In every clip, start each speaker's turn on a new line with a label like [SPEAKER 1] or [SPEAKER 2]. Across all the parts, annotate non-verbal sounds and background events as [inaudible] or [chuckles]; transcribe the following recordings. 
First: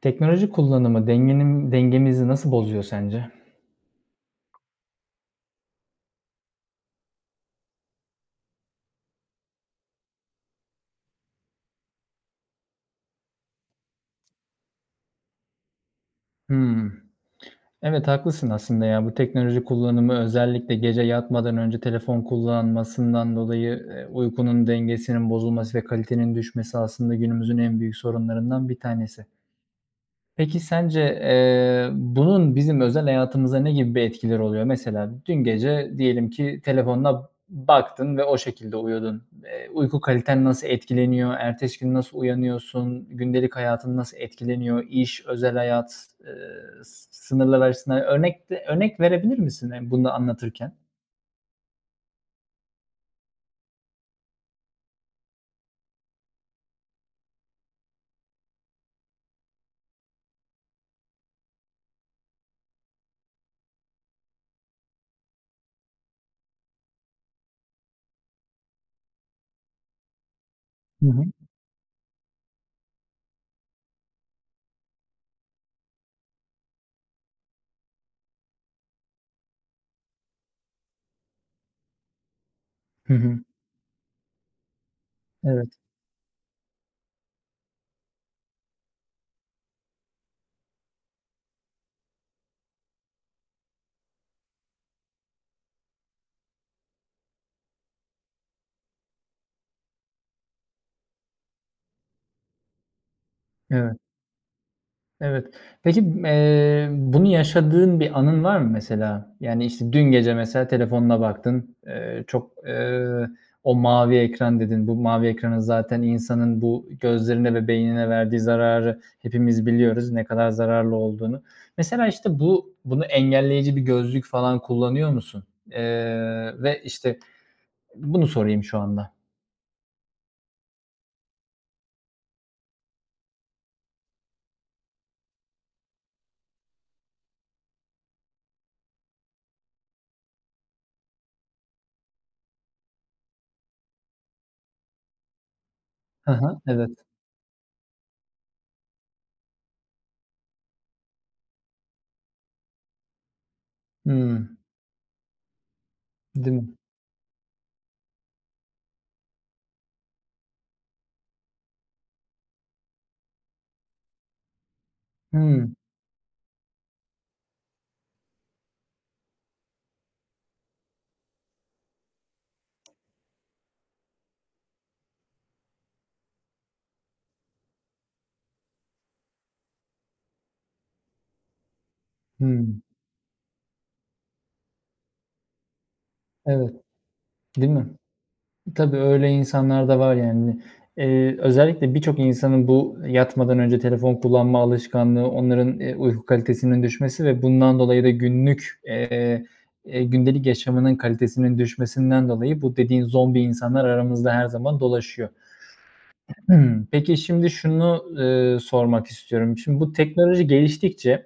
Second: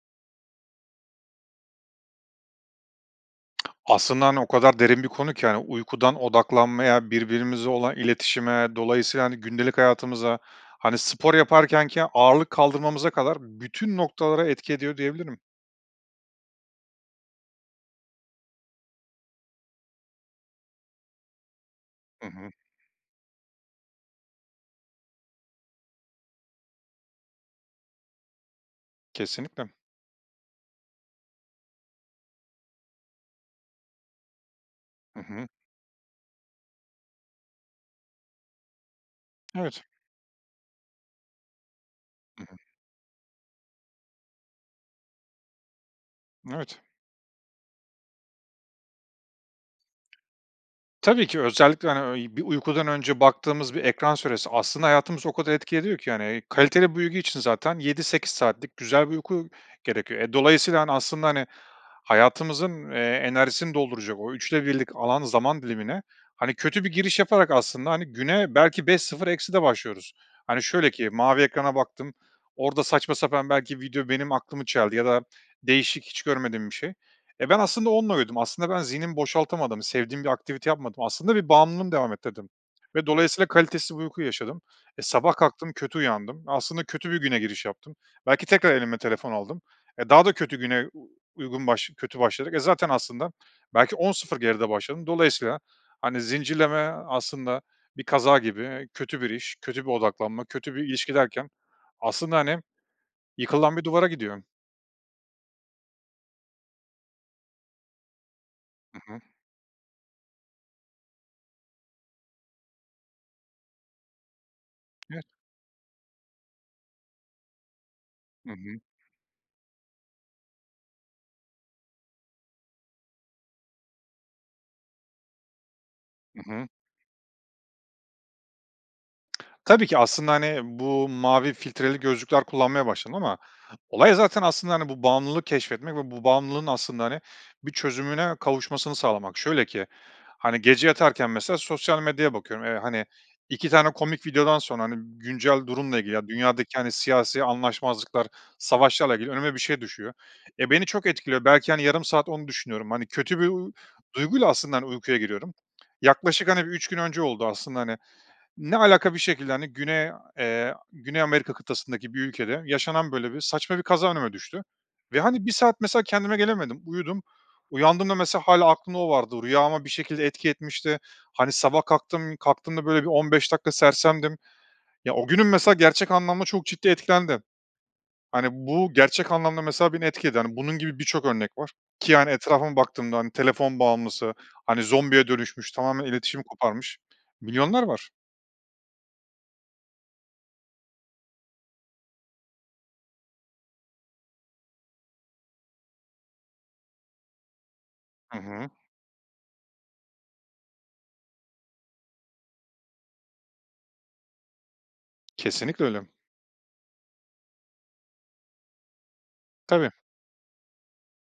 [SPEAKER 1] Teknoloji kullanımı dengenin dengemizi nasıl bozuyor sence?
[SPEAKER 2] Aslında hani o kadar derin bir konu ki, hani, uykudan odaklanmaya, birbirimize olan iletişime, dolayısıyla, hani, gündelik hayatımıza, hani, spor yaparkenkenki ağırlık kaldırmamıza kadar bütün noktalara etki ediyor diyebilirim.
[SPEAKER 1] Hımm. Evet, haklısın aslında ya. Bu teknoloji kullanımı özellikle gece yatmadan önce telefon
[SPEAKER 2] Hı hı.
[SPEAKER 1] kullanmasından dolayı, eee, uykunun dengesinin bozulması ve kalitenin düşmesi aslında günümüzün en büyük sorunlarından bir tanesi.
[SPEAKER 2] Kesinlikle.
[SPEAKER 1] Peki sence, eee, bunun bizim özel hayatımızda ne gibi bir etkileri oluyor? Mesela
[SPEAKER 2] Hı
[SPEAKER 1] dün
[SPEAKER 2] hı.
[SPEAKER 1] gece diyelim ki telefonuna baktın ve o şekilde uyudun. Eee,
[SPEAKER 2] Evet.
[SPEAKER 1] uyku kaliten nasıl etkileniyor? Ertesi gün nasıl
[SPEAKER 2] Hı hı.
[SPEAKER 1] uyanıyorsun? Gündelik hayatın nasıl etkileniyor? İş, özel hayat, eee,
[SPEAKER 2] Evet.
[SPEAKER 1] s sınırlar açısından örnek de örnek verebilir misin, eee, bunu da anlatırken?
[SPEAKER 2] Tabii ki özellikle, hani, bir, ııı, uykudan önce baktığımız bir ekran süresi aslında hayatımıza o kadar etki ediyor ki. Hani kaliteli bir uyku için zaten 7-8 saatlik güzel bir uyku gerekiyor. E, dolayısıyla, hani, aslında, hani, hayatımızın, eee, enerjisini dolduracak, o 3'te 1'lik alan zaman dilimine, hani, kötü bir giriş yaparak aslında, hani, güne belki 5-0 ekside başlıyoruz. Hani şöyle
[SPEAKER 1] Hı
[SPEAKER 2] ki
[SPEAKER 1] hı.
[SPEAKER 2] mavi ekrana baktım, orada saçma sapan belki video benim aklımı çeldi ya da değişik hiç görmediğim bir şey. Eee, ben aslında onunla uyudum, aslında ben zihnimi boşaltamadım, sevdiğim bir aktivite yapmadım, aslında bir bağımlılığımı devam ettirdim ve
[SPEAKER 1] Hı hı.
[SPEAKER 2] dolayısıyla kalitesiz bir uyku yaşadım. E, sabah kalktım,
[SPEAKER 1] Evet.
[SPEAKER 2] kötü uyandım, aslında kötü bir güne giriş yaptım, belki tekrar elime telefon aldım. E, daha da kötü güne, u uygun başla kötü başladık, e, zaten aslında belki 10-0 geride başladım. Dolayısıyla, hani, zincirleme aslında bir kaza gibi, kötü bir iş, kötü bir odaklanma, kötü bir ilişki derken aslında, hani, yıkılan bir
[SPEAKER 1] Evet.
[SPEAKER 2] duvara gidiyor.
[SPEAKER 1] Evet. Peki, ımm, eee, bunu yaşadığın bir anın var mı
[SPEAKER 2] Hı hı.
[SPEAKER 1] mesela? Yani, işte, dün gece mesela telefonuna baktın, eee, çok, eee, o mavi ekran dedin. Bu
[SPEAKER 2] Evet.
[SPEAKER 1] mavi ekranın zaten insanın bu gözlerine ve beynine verdiği
[SPEAKER 2] Hı hı.
[SPEAKER 1] zararı hepimiz biliyoruz ne kadar zararlı olduğunu. Mesela, işte bu, bunu engelleyici bir gözlük falan kullanıyor musun? Eee,
[SPEAKER 2] Hı hı.
[SPEAKER 1] ve, işte, bunu sorayım şu anda.
[SPEAKER 2] [smacks lips] Tabii ki aslında, hani, bu mavi filtreli gözlükler kullanmaya başladım ama olay zaten aslında, hani, bu bağımlılığı keşfetmek ve bu bağımlılığın aslında, hani, bir çözümüne kavuşmasını sağlamak. Şöyle ki, hani, gece yatarken mesela sosyal medyaya bakıyorum. Eee, hani, 2 tane komik videodan sonra, hani, güncel durumla ilgili, ya,
[SPEAKER 1] Hı hı,
[SPEAKER 2] dünyadaki, hani,
[SPEAKER 1] evet.
[SPEAKER 2] siyasi anlaşmazlıklar, savaşlarla ilgili önüme bir şey düşüyor. E, beni çok etkiliyor. Belki, hani, yarım saat onu düşünüyorum. Hani, kötü bir, uuu,
[SPEAKER 1] Hıı.
[SPEAKER 2] duyguyla aslında, hani, uykuya giriyorum. Yaklaşık,
[SPEAKER 1] Değil
[SPEAKER 2] hani,
[SPEAKER 1] mi?
[SPEAKER 2] 3 gün önce oldu aslında, hani, ne alaka bir şekilde, hani, Güney, eee, Güney Amerika kıtasındaki bir ülkede yaşanan, böyle, bir saçma bir kaza önüme düştü ve hani, 1
[SPEAKER 1] Hıı.
[SPEAKER 2] saat mesela kendime gelemedim. Uyudum. Uyandığımda mesela hâlâ aklımda o vardı. Rüyâma bir şekilde etki etmişti. Hani, sabah kalktım kalktığımda böyle, 15 dakika sersemdim. Ya, o günüm mesela gerçek anlamda çok ciddi etkilendi. Hani, bu gerçek anlamda mesela beni etkiledi, hani, bunun gibi birçok örnek var ki yani, etrafıma
[SPEAKER 1] Hıı.
[SPEAKER 2] baktığımda, hani, telefon bağımlısı, hani, zombiye dönüşmüş, tamamen iletişimi
[SPEAKER 1] Evet.
[SPEAKER 2] koparmış
[SPEAKER 1] Değil
[SPEAKER 2] milyonlar
[SPEAKER 1] mi?
[SPEAKER 2] var.
[SPEAKER 1] Tabii öyle insanlar da var yani. Eee, özellikle birçok insanın bu yatmadan önce telefon kullanma alışkanlığı, onların, eee, uyku kalitesinin düşmesi ve bundan dolayı da
[SPEAKER 2] Hı hı.
[SPEAKER 1] günlük, eee, gündelik yaşamının kalitesinin düşmesinden dolayı bu dediğin zombi insanlar aramızda her zaman dolaşıyor.
[SPEAKER 2] Kesinlikle öyle.
[SPEAKER 1] [clears throat] Peki, şimdi, şunu, ııı, sormak istiyorum. Şimdi
[SPEAKER 2] Tabii.
[SPEAKER 1] bu teknoloji geliştikçe,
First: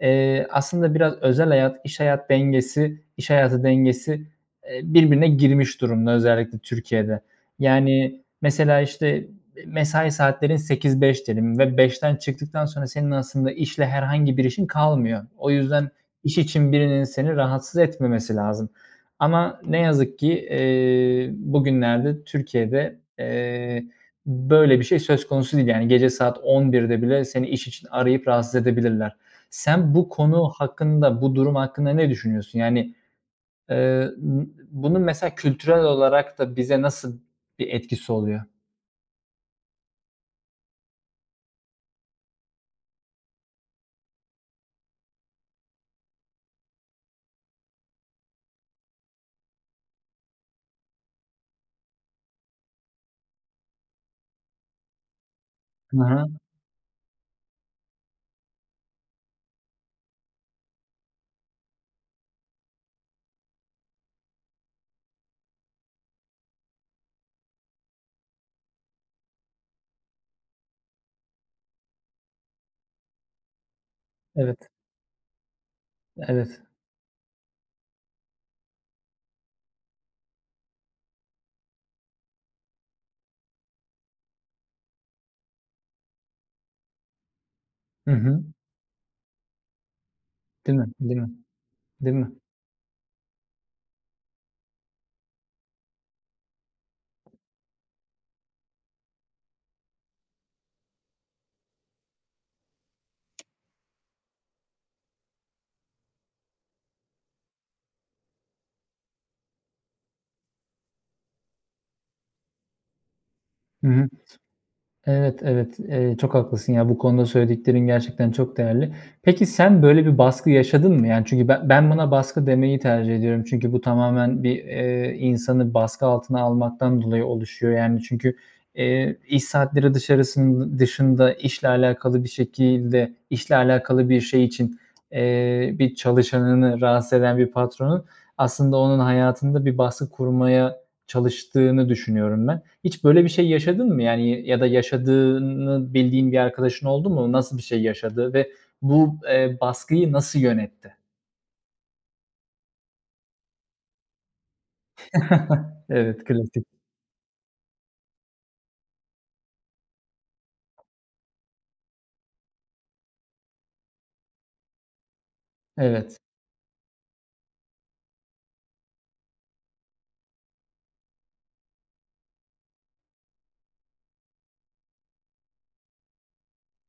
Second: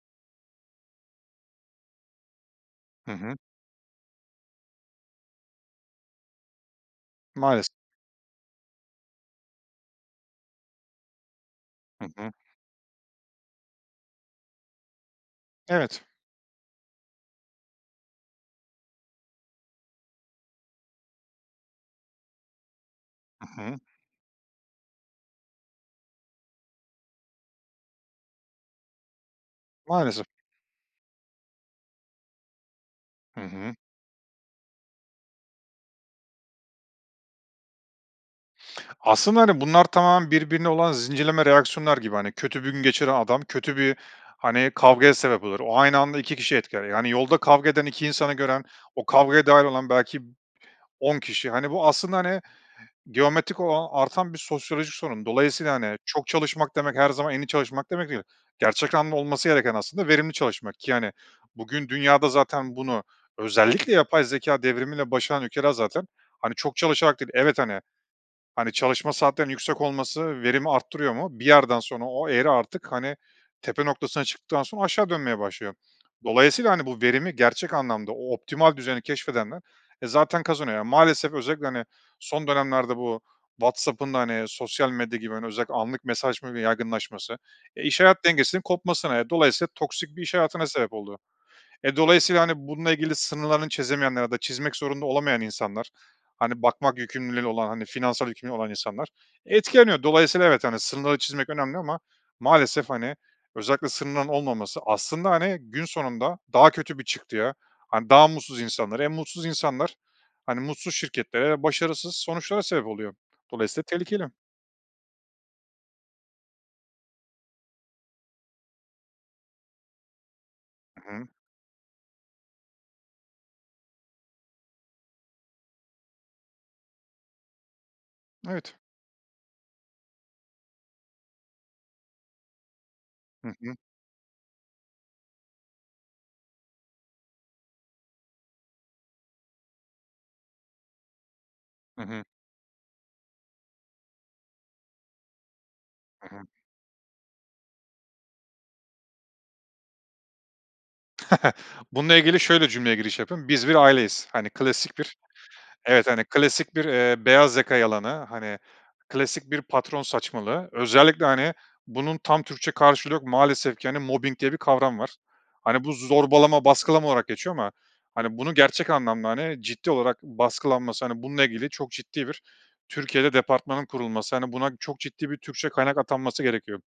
[SPEAKER 1] eee, aslında biraz özel hayat, iş hayat dengesi
[SPEAKER 2] Hı
[SPEAKER 1] iş
[SPEAKER 2] hı.
[SPEAKER 1] hayatı dengesi, eee, birbirine girmiş durumda özellikle Türkiye'de.
[SPEAKER 2] Maalesef.
[SPEAKER 1] Yani, mesela, işte, mesai saatlerin 8-5 diyelim ve
[SPEAKER 2] Hı
[SPEAKER 1] 5'ten
[SPEAKER 2] hı.
[SPEAKER 1] çıktıktan sonra senin aslında işle herhangi bir işin kalmıyor. O yüzden
[SPEAKER 2] Evet.
[SPEAKER 1] iş için birinin seni rahatsız etmemesi lazım ama ne yazık ki eee, bugünlerde Türkiye'de,
[SPEAKER 2] Hı hı.
[SPEAKER 1] eee, böyle bir şey söz konusu değil. Yani gece saat 11'de bile seni iş için arayıp rahatsız edebilirler. Sen bu
[SPEAKER 2] Maalesef.
[SPEAKER 1] konu hakkında, bu durum hakkında ne düşünüyorsun? Yani,
[SPEAKER 2] Hı hı.
[SPEAKER 1] eee, ııı, bunun mesela kültürel olarak da bize nasıl bir etkisi oluyor?
[SPEAKER 2] Aslında, hani, bunlar tamamen birbirine olan zincirleme reaksiyonlar gibi, hani, kötü gün geçiren adam kötü bir, hani, kavgaya sebep olur. O aynı anda 2 kişiyi etkiler, yani, yolda kavga eden 2 insanı gören, o kavgaya dâhil olan belki 10 kişi. Hani, bu aslında, hani, geometrik olan, artan bir sosyoloji sorunu. Dolayısıyla, hani,
[SPEAKER 1] Ha
[SPEAKER 2] çok
[SPEAKER 1] ha.
[SPEAKER 2] çalışmak demek her zaman en iyi çalışmak demek değil. Gerçek anlamda olması gereken aslında verimli çalışmak. Ki hani, bugün dünyada zaten bunu özellikle yapay zekâ devrimiyle başaran ülkeler zaten, hani, çok çalışarak değil. Evet, hani hani, çalışma saatlerinin yüksek olması verimi arttırıyor mu? Bir yerden sonra o eğri artık, hani, tepe noktasına çıktıktan
[SPEAKER 1] Evet.
[SPEAKER 2] sonra aşağı dönmeye başlıyor.
[SPEAKER 1] Evet.
[SPEAKER 2] Dolayısıyla, hani, bu verimi gerçek anlamda, o optimal düzeni keşfedenler, eee, zaten kazanıyor. Ya, maalesef özellikle, hani, son dönemlerde bu WhatsApp'ın da hani, sosyal medya gibi, hani, özellikle anlık mesajlaşmanın yaygınlaşması, e, iş
[SPEAKER 1] Hı
[SPEAKER 2] hayat
[SPEAKER 1] hı.
[SPEAKER 2] dengesinin kopmasına ve dolayısıyla toksik bir iş hayatına
[SPEAKER 1] Değil mi,
[SPEAKER 2] sebep oldu.
[SPEAKER 1] değil mi,
[SPEAKER 2] E,
[SPEAKER 1] değil mi?
[SPEAKER 2] dolayısıyla, hani, bununla ilgili sınırlarını çizemeyenler ya da çizmek zorunda olamayan insanlar, hani, bakmak yükümlülüğü olan, hani, finansal yükümlülüğü olan insanlar etkileniyor. Dolayısıyla evet, hani, sınırları çizmek önemli ama maalesef, hani, özellikle sınırların olmaması aslında, hani, gün sonunda daha kötü bir çıktıya, hani, daha mutsuz insanlara, hem mutsuz insanlar, hani, mutsuz şirketlere, başarısız sonuçlara sebep oluyor. Dolayısıyla
[SPEAKER 1] Hı hı.
[SPEAKER 2] tehlikeli.
[SPEAKER 1] Evet, evet. Eee, çok haklısın ya, bu konuda söylediklerin gerçekten çok değerli. Peki, sen böyle bir baskı yaşadın mı?
[SPEAKER 2] Hı
[SPEAKER 1] Yani
[SPEAKER 2] hı.
[SPEAKER 1] çünkü ben ben buna baskı demeyi tercih ediyorum çünkü bu tamamen bir, eee, insanı baskı altına almaktan dolayı oluşuyor. Yani çünkü
[SPEAKER 2] Evet.
[SPEAKER 1] eee, iş saatleri dışarısın dışında işle alakalı bir şekilde
[SPEAKER 2] Hı
[SPEAKER 1] işle
[SPEAKER 2] hı.
[SPEAKER 1] alakalı bir şey için eee, bir çalışanını rahatsız eden bir patronun aslında onun hayatında bir baskı kurmaya çalıştığını
[SPEAKER 2] Hı hı.
[SPEAKER 1] düşünüyorum ben. Hiç böyle bir şey yaşadın mı yani? Y ya da yaşadığını bildiğin
[SPEAKER 2] Hı
[SPEAKER 1] bir
[SPEAKER 2] hı.
[SPEAKER 1] arkadaşın oldu mu? Nasıl bir şey yaşadı ve bu, eee, baskıyı nasıl yönetti?
[SPEAKER 2] [chuckles] Bununla ilgili şöyle cümleye giriş yapayım. Biz bir aileyiz, hani, klasik bir,
[SPEAKER 1] [chuckles]
[SPEAKER 2] evet, hani,
[SPEAKER 1] Evet, klasik.
[SPEAKER 2] klasik bir, eee, beyaz yaka yalanı, hani, klasik bir patron saçmalığı. Özellikle, hani, bunun tam Türkçe karşılığı yok, maalesef ki hani, mobbing diye bir kavram var. Hani, bu
[SPEAKER 1] Evet.
[SPEAKER 2] zorbalama, baskılama olarak geçiyor ama hani, bunu gerçek anlamda, hani, ciddi olarak baskılanması, hani, bununla ilgili çok ciddi bir Türkiye'de departmanın kurulması, hani, buna çok ciddi bir Türkçe kaynak atanması gerekiyor.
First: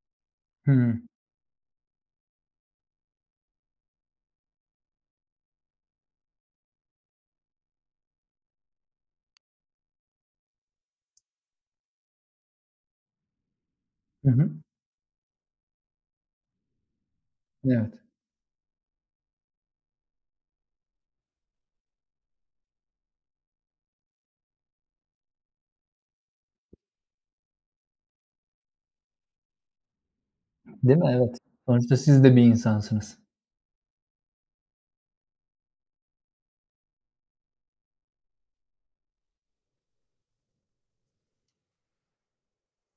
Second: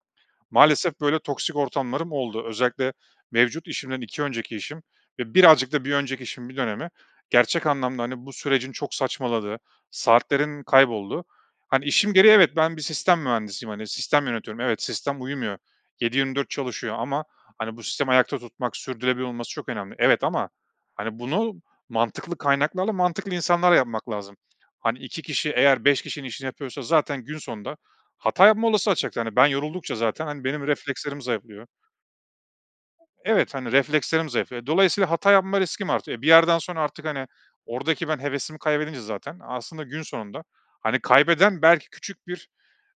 [SPEAKER 1] Hıı.
[SPEAKER 2] Maalesef böyle toksik ortamlarım oldu. Özellikle mevcut işimden 2 önceki işim ve birazcık da bir önceki işin bir dönemi gerçek anlamda, hani, bu sürecin çok saçmaladığı, saatlerin kaybolduğu. Hani, işim gereği evet, ben bir sistem mühendisiyim, hani, sistem
[SPEAKER 1] Hı hı.
[SPEAKER 2] yönetiyorum. Evet, sistem uyumuyor, 7-24 çalışıyor ama hani, bu
[SPEAKER 1] Evet.
[SPEAKER 2] sistemi ayakta tutmak, sürdürülebilir olması çok önemli evet ama hani, bunu mantıklı kaynaklarla, mantıklı insanlarla yapmak lazım. Hani, 2 kişi eğer 5 kişinin işini yapıyorsa zaten gün sonunda hata yapma olasılığı artacaktır. Hani, ben yoruldukça zaten, hani, benim
[SPEAKER 1] Değil mi?
[SPEAKER 2] reflekslerim
[SPEAKER 1] Evet,
[SPEAKER 2] zayıflıyor.
[SPEAKER 1] sonuçta siz de bir insansınız.
[SPEAKER 2] Evet, hani, reflekslerim zayıflıyor. Eee, dolayısıyla hata yapma riskim artıyor. Eee, bir yerden sonra artık, hani, oradaki ben hevesimi kaybedince zaten aslında gün sonunda, hani, kaybeden belki küçük bir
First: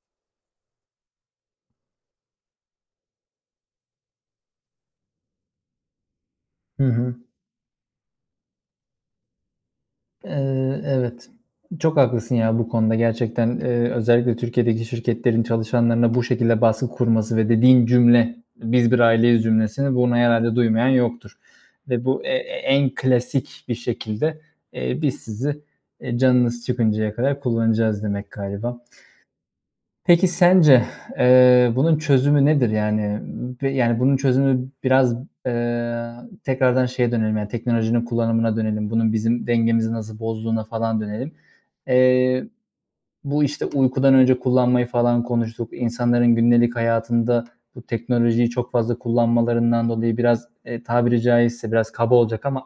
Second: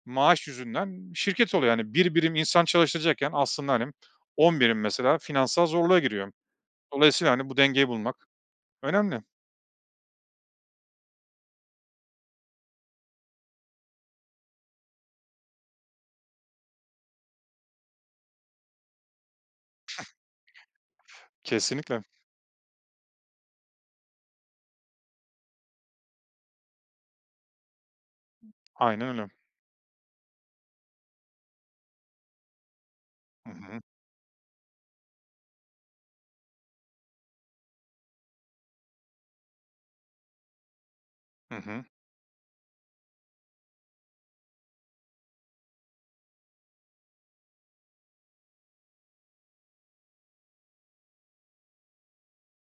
[SPEAKER 2] maaş yüzünden şirket oluyor, yani, 1 birim insan çalıştıracakken aslında, hani, 10 birim mesela finansal zorluğa giriyor.
[SPEAKER 1] Hı hı.
[SPEAKER 2] Dolayısıyla, hani, bu dengeyi bulmak önemli.
[SPEAKER 1] Iıı, evet, çok haklısın ya bu konuda gerçekten, ııı, özellikle Türkiye’deki şirketlerin çalışanlarına bu şekilde baskı kurması ve dediğin cümle, "Biz bir aileyiz." cümlesini, bunu herhâlde duymayan yoktur
[SPEAKER 2] Kesinlikle.
[SPEAKER 1] ve bu, e e en klasik bir şekilde, eee, "Biz sizi, eee, canınız çıkıncaya kadar kullanacağız." demek galiba.
[SPEAKER 2] Aynen öyle.
[SPEAKER 1] Peki sence, [exhales] eee, bunun çözümü nedir? Yani,
[SPEAKER 2] Hı
[SPEAKER 1] ııı, bi
[SPEAKER 2] hı.
[SPEAKER 1] yani bunun çözümü biraz, eee, tekrardan şeye dönelim, yani teknolojinin kullanımına dönelim. Bunun bizim dengemizi nasıl bozduğuna falan dönelim.
[SPEAKER 2] Hı hı.
[SPEAKER 1] Eee, bu işte uykudan önce kullanmayı falan konuştuk, insanların gündelik hayatında bu teknolojiyi çok fazla kullanmalarından dolayı biraz, eee, tabiri caizse biraz kaba olacak ama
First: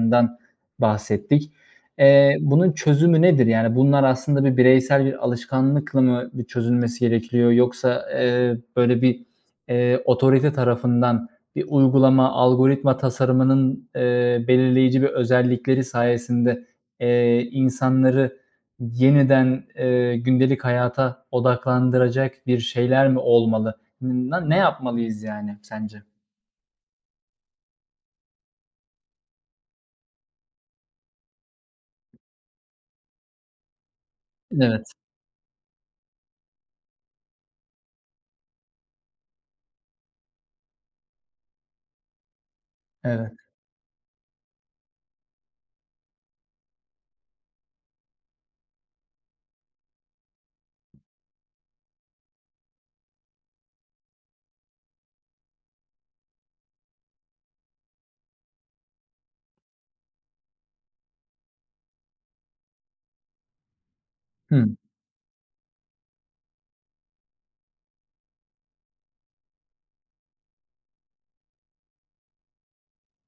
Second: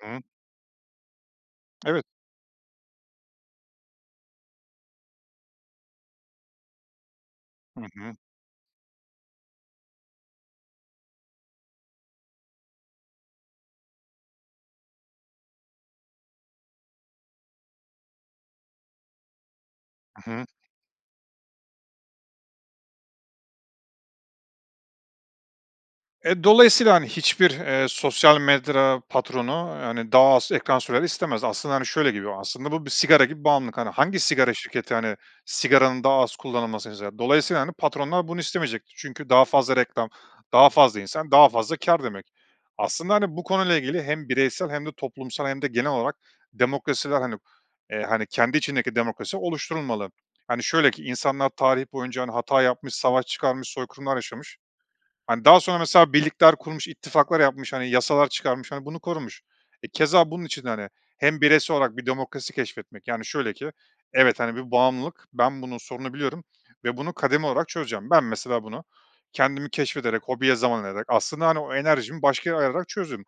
[SPEAKER 2] Hı hı.
[SPEAKER 1] bahsettik.
[SPEAKER 2] Evet.
[SPEAKER 1] Eee, bunun çözümü nedir? Yani bunlar aslında bir bireysel bir alışkanlıkla mı bir çözülmesi gerekiyor
[SPEAKER 2] Hı
[SPEAKER 1] yoksa,
[SPEAKER 2] hı.
[SPEAKER 1] eee, böyle bir, eee, otorite tarafından bir uygulama, algoritma tasarımının, eee, belirleyici bir özellikleri sayesinde, eee, insanları yeniden, eee,
[SPEAKER 2] Hı hı.
[SPEAKER 1] gündelik hayata odaklandıracak bir şeyler mi olmalı? Na ne yapmalıyız yani sence?
[SPEAKER 2] Eee, dolayısıyla, hani, hiçbir, eee, sosyal medya patronu, hani, daha az ekran süreni istemez. Aslında, hani, şöyle, gibi bu aslında bu bir sigara gibi bağımlılık. Hangi sigara
[SPEAKER 1] Evet.
[SPEAKER 2] şirketi, hani, sigaranın daha az kullanılmasını ister? Dolayısıyla, hani, patronlar bunu istemeyecektir çünkü daha fazla reklam, daha fazla insan, daha fazla kâr demek. Aslında,
[SPEAKER 1] Evet.
[SPEAKER 2] hani, bu konuyla ilgili hem bireysel hem de toplumsal hem de genel olarak demokrasiler, hani, eee, hani, kendi içindeki demokrasi oluşturulmalı. Hani, şöyle ki, insanlar tarih boyunca, hani, hata yapmış, savaş çıkarmış, soykırımlar yaşamış, hani, daha sonra mesela birlikler kurmuş, ittifaklar yapmış, hani, yasalar çıkarmış, hani, bunu korumuş. E, keza bunun için de, hani, hem bireysel olarak bir demokrasi keşfetmek yani şöyle ki, evet, hani, bir
[SPEAKER 1] Hımm.
[SPEAKER 2] bağımlılık, ben bunu, sorunu biliyorum ve bunu kademe olarak çözeceğim. Ben mesela bunu kendimi keşfederek, hobiye zaman ayırarak aslında, hani, o enerjimi başka yere ayırarak çözdüm.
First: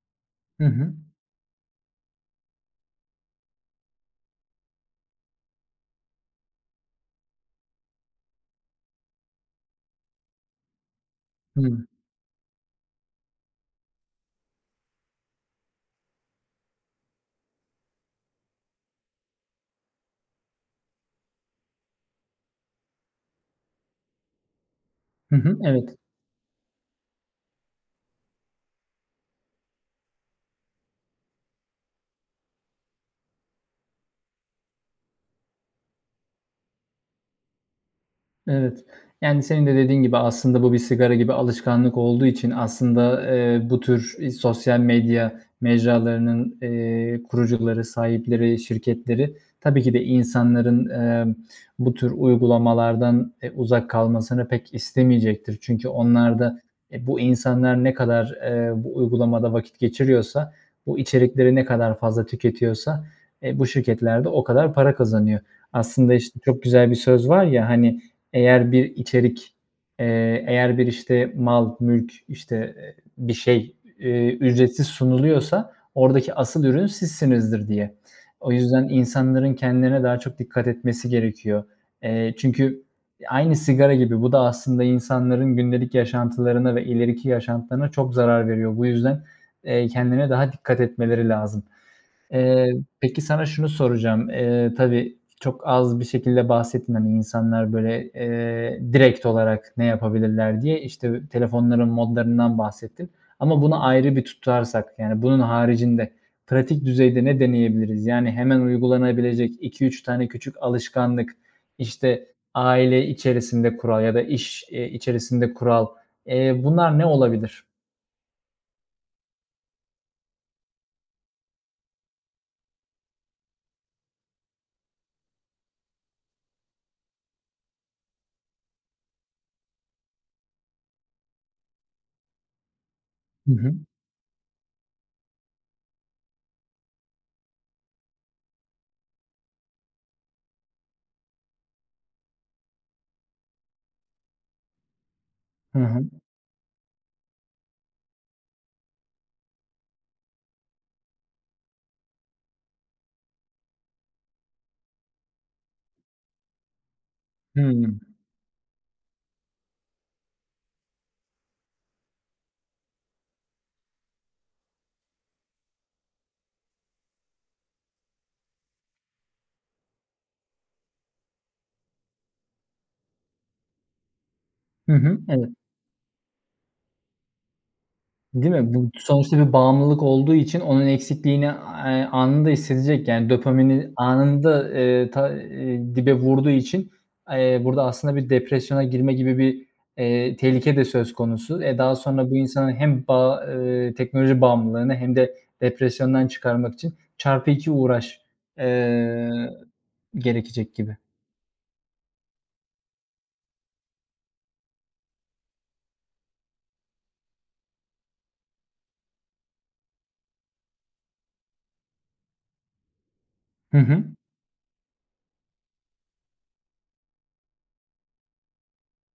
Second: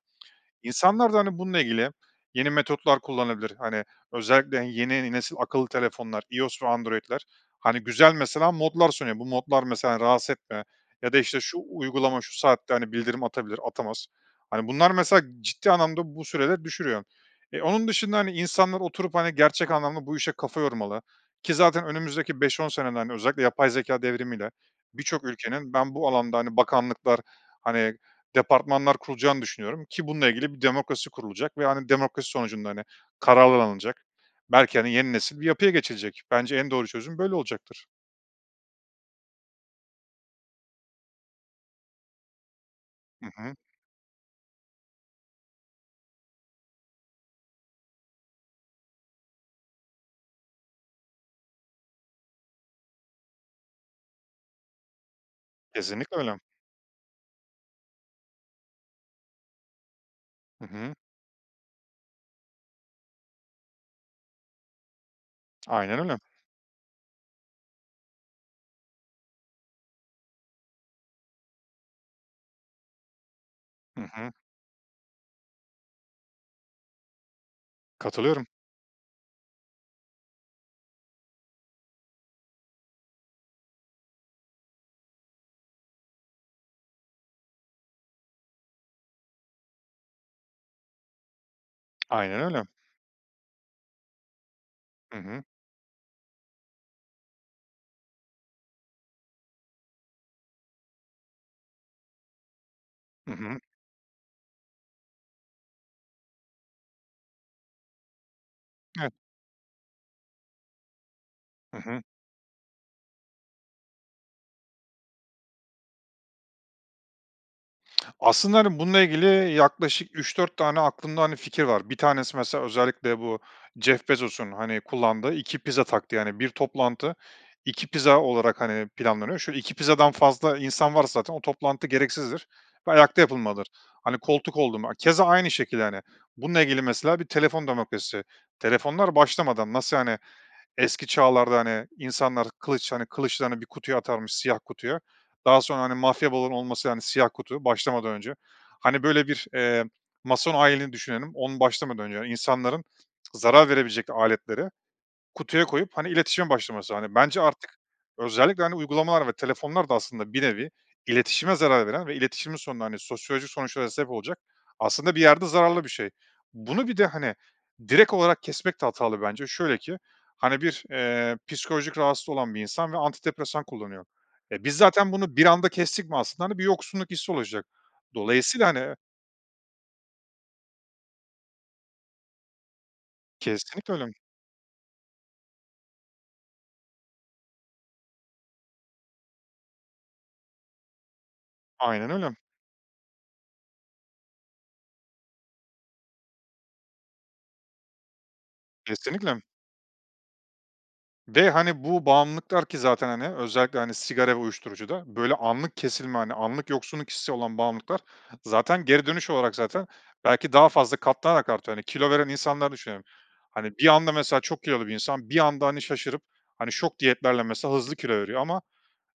[SPEAKER 1] Hı hı.
[SPEAKER 2] İnsanlar da, hani, bununla ilgili yeni metotlar kullanabilir, hani, özellikle yeni nesil akıllı telefonlar, iOS ve Android’ler, hani, güzel mesela modlar sunuyor. Bu modlar mesela rahatsız etme ya da, işte, şu
[SPEAKER 1] Hı.
[SPEAKER 2] uygulama şu saatte, hani, bildirim atabilir, atamaz, hani, bunlar mesela ciddi anlamda bu süreleri düşürüyor. Eee, onun dışında, hani, insanlar oturup, hani, gerçek anlamda bu işe kafa yormalı. Ki zaten önümüzdeki 5-10 senede hani özellikle yapay zekâ devrimi ile birçok
[SPEAKER 1] Hı hı,
[SPEAKER 2] ülkenin ben
[SPEAKER 1] evet.
[SPEAKER 2] bu alanda, hani, bakanlıklar, hani, departmanlar kurulacağını düşünüyorum ki bununla ilgili bir demokrasi kurulacak ve, hani, demokrasi sonucunda, hani, kararlar alınacak, belki, hani, yeni nesil bir yapıya geçilecek. Bence en doğru çözüm böyle olacaktır.
[SPEAKER 1] Evet, yani senin de dediğin gibi aslında bu bir sigara gibi alışkanlık olduğu için aslında,
[SPEAKER 2] Hı hı.
[SPEAKER 1] eee, bu tür sosyal medya mecralarının, eee, kurucuları, sahipleri, şirketleri tabii ki de insanların, eee, bu tür uygulamalardan, eee, uzak kalmasını pek istemeyecektir. Çünkü
[SPEAKER 2] Kesinlikle
[SPEAKER 1] onlar
[SPEAKER 2] öyle.
[SPEAKER 1] da, e, bu insanlar ne kadar, eee, bu uygulamada vakit geçiriyorsa,
[SPEAKER 2] Hı hı.
[SPEAKER 1] bu içerikleri ne kadar fazla tüketiyorsa, eee, bu şirketler de o kadar para kazanıyor.
[SPEAKER 2] Aynen
[SPEAKER 1] Aslında
[SPEAKER 2] öyle.
[SPEAKER 1] işte çok güzel bir söz var ya, hani, eğer bir içerik, eee, eğer bir işte mal, mülk, işte, bir şey,
[SPEAKER 2] Hı
[SPEAKER 1] eee,
[SPEAKER 2] hı.
[SPEAKER 1] ücretsiz sunuluyorsa oradaki asıl ürün sizsinizdir diye.
[SPEAKER 2] Katılıyorum.
[SPEAKER 1] O yüzden insanların kendilerine daha çok dikkat etmesi gerekiyor. Eee, çünkü aynı sigara gibi bu da aslında insanların gündelik yaşantılarına ve ileriki yaşantılarına çok zarar veriyor. Bu yüzden, eee, kendine daha dikkat etmeleri lazım.
[SPEAKER 2] Aynen öyle.
[SPEAKER 1] Eee, peki sana şunu soracağım. Eee, tabii
[SPEAKER 2] Hı hı.
[SPEAKER 1] çok az bir şekilde bahsettin, hani, insanlar böyle, eee, direkt olarak ne yapabilirler diye. İşte telefonların modlarından bahsettin
[SPEAKER 2] Hı hı.
[SPEAKER 1] ama bunu ayrı bir tutarsak yani, bunun haricinde pratik düzeyde ne deneyebiliriz? Yani, hemen
[SPEAKER 2] Evet.
[SPEAKER 1] uygulanabilecek 2-3 tane küçük alışkanlık,
[SPEAKER 2] Hı hı.
[SPEAKER 1] işte, aile içerisinde kural ya da iş, eee, içerisinde kural, eee, bunlar ne olabilir?
[SPEAKER 2] Aslında, hani, bununla ilgili yaklaşık 3-4 tane aklımda, hani, fikir var. 1 tanesi mesela özellikle bu Jeff Bezos'un, hani, kullandığı 2 pizza taktiği, hani, 1 toplantı, 2 pizza olarak, hani, planlanıyor. Şöyle 2 pizzadan fazla insan varsa zaten o toplantı gereksizdir ve ayakta
[SPEAKER 1] Hı
[SPEAKER 2] yapılmalıdır.
[SPEAKER 1] hı.
[SPEAKER 2] Hani, koltuk oldu mu, keza aynı şekilde, yani. Bununla ilgili mesela bir telefon demokrasisi. Telefonlar başlamadan nasıl, hani, eski çağlarda, hani, insanlar kılıç hani, kılıçlarını bir kutuya atarmış siyah kutuya daha
[SPEAKER 1] He
[SPEAKER 2] sonra, hani,
[SPEAKER 1] he.
[SPEAKER 2] mafya balonu olması yani siyah kutu başlamadan önce, hani, böyle bir, eee, mason ayini düşünelim. Onu başlamadan önce insanların zarar verebilecek aletleri kutuya koyup, hani, iletişime başlaması, hani, bence artık
[SPEAKER 1] Hımm.
[SPEAKER 2] özellikle, hani, uygulamalar ve telefonlar da aslında bir nevi iletişime zarar veren ve iletişimin sonunda, hani, sosyolojik sonuçlara sebep olacak aslında bir yerde zararlı bir şey. Bunu bir de, hani, direkt olarak kesmek de hatalı bence. Şöyle ki, hani, bir, eee, psikolojik rahatsız olan bir insan ve antidepresan kullanıyor. E, biz
[SPEAKER 1] Hı
[SPEAKER 2] zaten
[SPEAKER 1] hı,
[SPEAKER 2] bunu bir
[SPEAKER 1] evet.
[SPEAKER 2] anda kestik mi aslında, hani, bir yoksunluk hissi olacak.
[SPEAKER 1] Değil
[SPEAKER 2] Dolayısıyla,
[SPEAKER 1] mi, bu
[SPEAKER 2] hani
[SPEAKER 1] sonuçta bir bağımlılık olduğu için onun eksikliğini, eee, anında hissedecek, yani, dopamini
[SPEAKER 2] Kesinlikle öyle.
[SPEAKER 1] anında, eee, ta eee, dibe vurduğu için, eee, burada aslında bir depresyona girme gibi bir, eee, tehlike de söz konusu. E, daha
[SPEAKER 2] Aynen
[SPEAKER 1] sonra bu
[SPEAKER 2] öyle.
[SPEAKER 1] insanın hem ba ııı, teknoloji bağımlılığını hem de depresyondan çıkarmak için çarpı 2 uğraş,
[SPEAKER 2] Kesinlikle.
[SPEAKER 1] eee, gerekecek gibi.
[SPEAKER 2] Ve, hani, bu bağımlılıklar ki zaten, hani, özellikle, hani, sigara ve uyuşturucuda böyle anlık kesilme, hani, anlık yoksunluk hissi olan bağımlılıklar zaten geri dönüş olarak zaten belki daha fazla katlanarak artıyor, hani, kilo veren insanları düşünelim.
[SPEAKER 1] Hı
[SPEAKER 2] Hani, bir
[SPEAKER 1] hı.
[SPEAKER 2] anda mesela çok kilolu bir insan bir anda, hani, şaşırıp, hani, şok diyetlerle mesela hızlı kilo veriyor ama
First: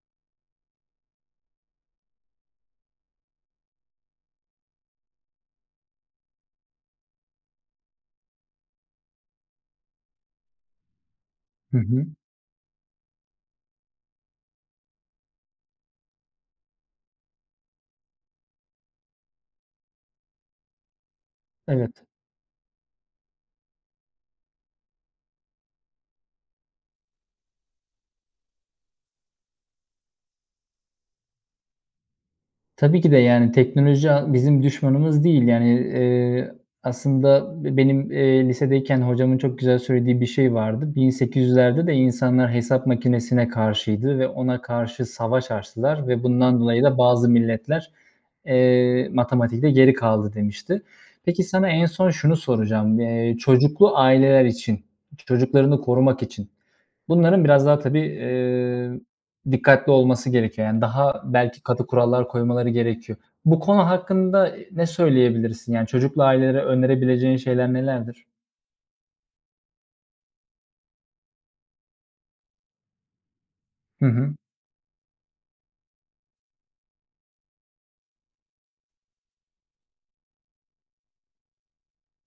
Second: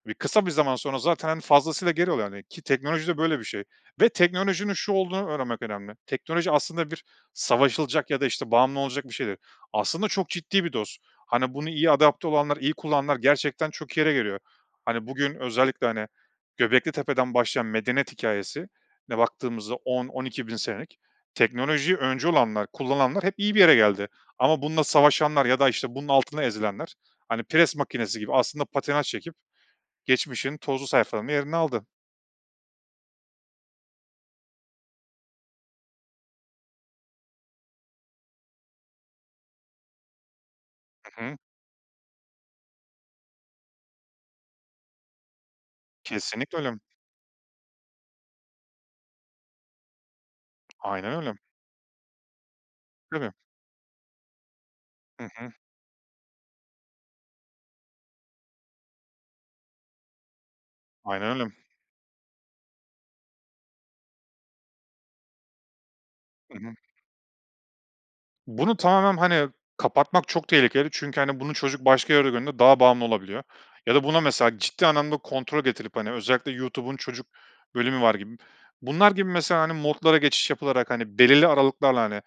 [SPEAKER 2] e, kısa bir zaman sonra zaten fazlasıyla geri oluyor, hani, ki teknolojide böyle bir şey ve teknolojinin şu olduğunu öğrenmek önemli teknoloji aslında bir savaşılacak ya da işte bağımlı olacak bir şey değil. Aslında çok ciddi bir dost. Hani, bunu
[SPEAKER 1] Hı
[SPEAKER 2] iyi
[SPEAKER 1] hı.
[SPEAKER 2] adapte olanlar iyi kullananlar gerçekten çok iyi yere geliyor. Hani, bugün özellikle, hani, Göbeklitepe'den başlayan medeniyet hikâyesine baktığımızda 10.000-12.000 senelik teknolojiyi
[SPEAKER 1] Evet.
[SPEAKER 2] öncü olanlar kullananlar hep iyi bir yere geldi ama bununla savaşanlar ya da işte bunun altında ezilenler, hani, pres makinesi gibi aslında patinaj çekip geçmişin tozlu sayfalarında yerini aldı.
[SPEAKER 1] Tabii ki de, yani, teknoloji, a bizim düşmanımız değil, yani, eee, aslında be benim, eee, lisedeyken hocamın çok güzel söylediği bir şey vardı. bin
[SPEAKER 2] Hı hı.
[SPEAKER 1] sekiz yüzlerde de insanlar hesap makinesine karşıydı ve ona karşı savaş açtılar ve
[SPEAKER 2] Kesinlikle
[SPEAKER 1] bundan
[SPEAKER 2] öyle.
[SPEAKER 1] dolayı da bazı milletler, eee, matematikte geri kaldı, demişti.
[SPEAKER 2] Aynen öyle.
[SPEAKER 1] Peki, sana en son şunu soracağım.
[SPEAKER 2] Tabii.
[SPEAKER 1] Eee, çocuklu aileler için,
[SPEAKER 2] Hı hı.
[SPEAKER 1] çocuklarını korumak için bunların biraz daha, tabii, eee, dikkatli olması gerekiyor. Yani, daha
[SPEAKER 2] Aynen öyle.
[SPEAKER 1] belki katı kurallar koymaları gerekiyor. Bu konu hakkında ne söyleyebilirsin? Yani, çocuklu
[SPEAKER 2] Hı
[SPEAKER 1] ailelere
[SPEAKER 2] hı.
[SPEAKER 1] önerebileceğin şeyler nelerdir?
[SPEAKER 2] Bunu tamamen, hani, kapatmak çok tehlikeli çünkü, hani, bunu çocuk başka yerde gördüğünde daha bağımlı olabiliyor ya da
[SPEAKER 1] Hı
[SPEAKER 2] buna,
[SPEAKER 1] hı.
[SPEAKER 2] mesela, ciddi anlamda kontrol getirip, hani, özellikle YouTube'un çocuk bölümü var, gibi. Bunlar gibi, mesela, hani, modlara geçiş yapılarak, hani, belirli aralıklarla, hani,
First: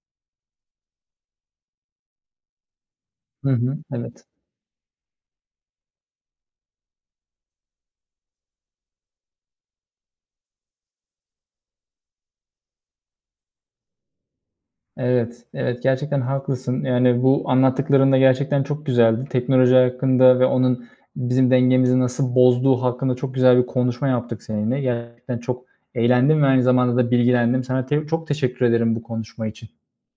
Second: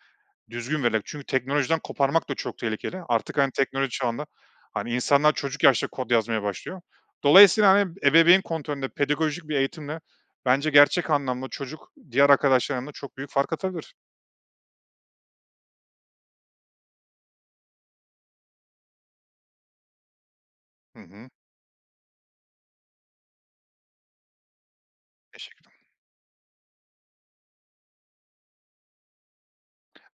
[SPEAKER 2] düzgün vererek çünkü teknolojiden koparmak da çok tehlikeli artık,
[SPEAKER 1] Hı
[SPEAKER 2] hani,
[SPEAKER 1] hı,
[SPEAKER 2] teknoloji
[SPEAKER 1] evet.
[SPEAKER 2] çağında, hani, insanlar çocuk yaşta kod yazmaya başlıyor. Dolayısıyla, hani, ebeveyn kontrolünde pedagojik bir eğitimle bence gerçek anlamda çocuk diğer arkadaşlarının yanında çok büyük fark atabilir.
[SPEAKER 1] Evet, evet. Gerçekten haklısın. Yani, bu anlattıkların da gerçekten çok güzeldi. Teknoloji hakkında ve onun
[SPEAKER 2] Hı hı.
[SPEAKER 1] bizim dengemizi nasıl bozduğu hakkında çok güzel bir konuşma yaptık seninle. Gerçekten çok
[SPEAKER 2] Teşekkürler.
[SPEAKER 1] eğlendim ve aynı zamanda da bilgilendim. Sana te çok teşekkür ederim bu konuşma için.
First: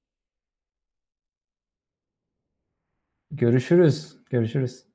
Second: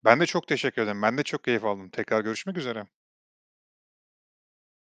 [SPEAKER 2] Ben de çok teşekkür ederim. Ben de çok keyif aldım. Tekrar görüşmek üzere.
[SPEAKER 1] Görüşürüz, görüşürüz.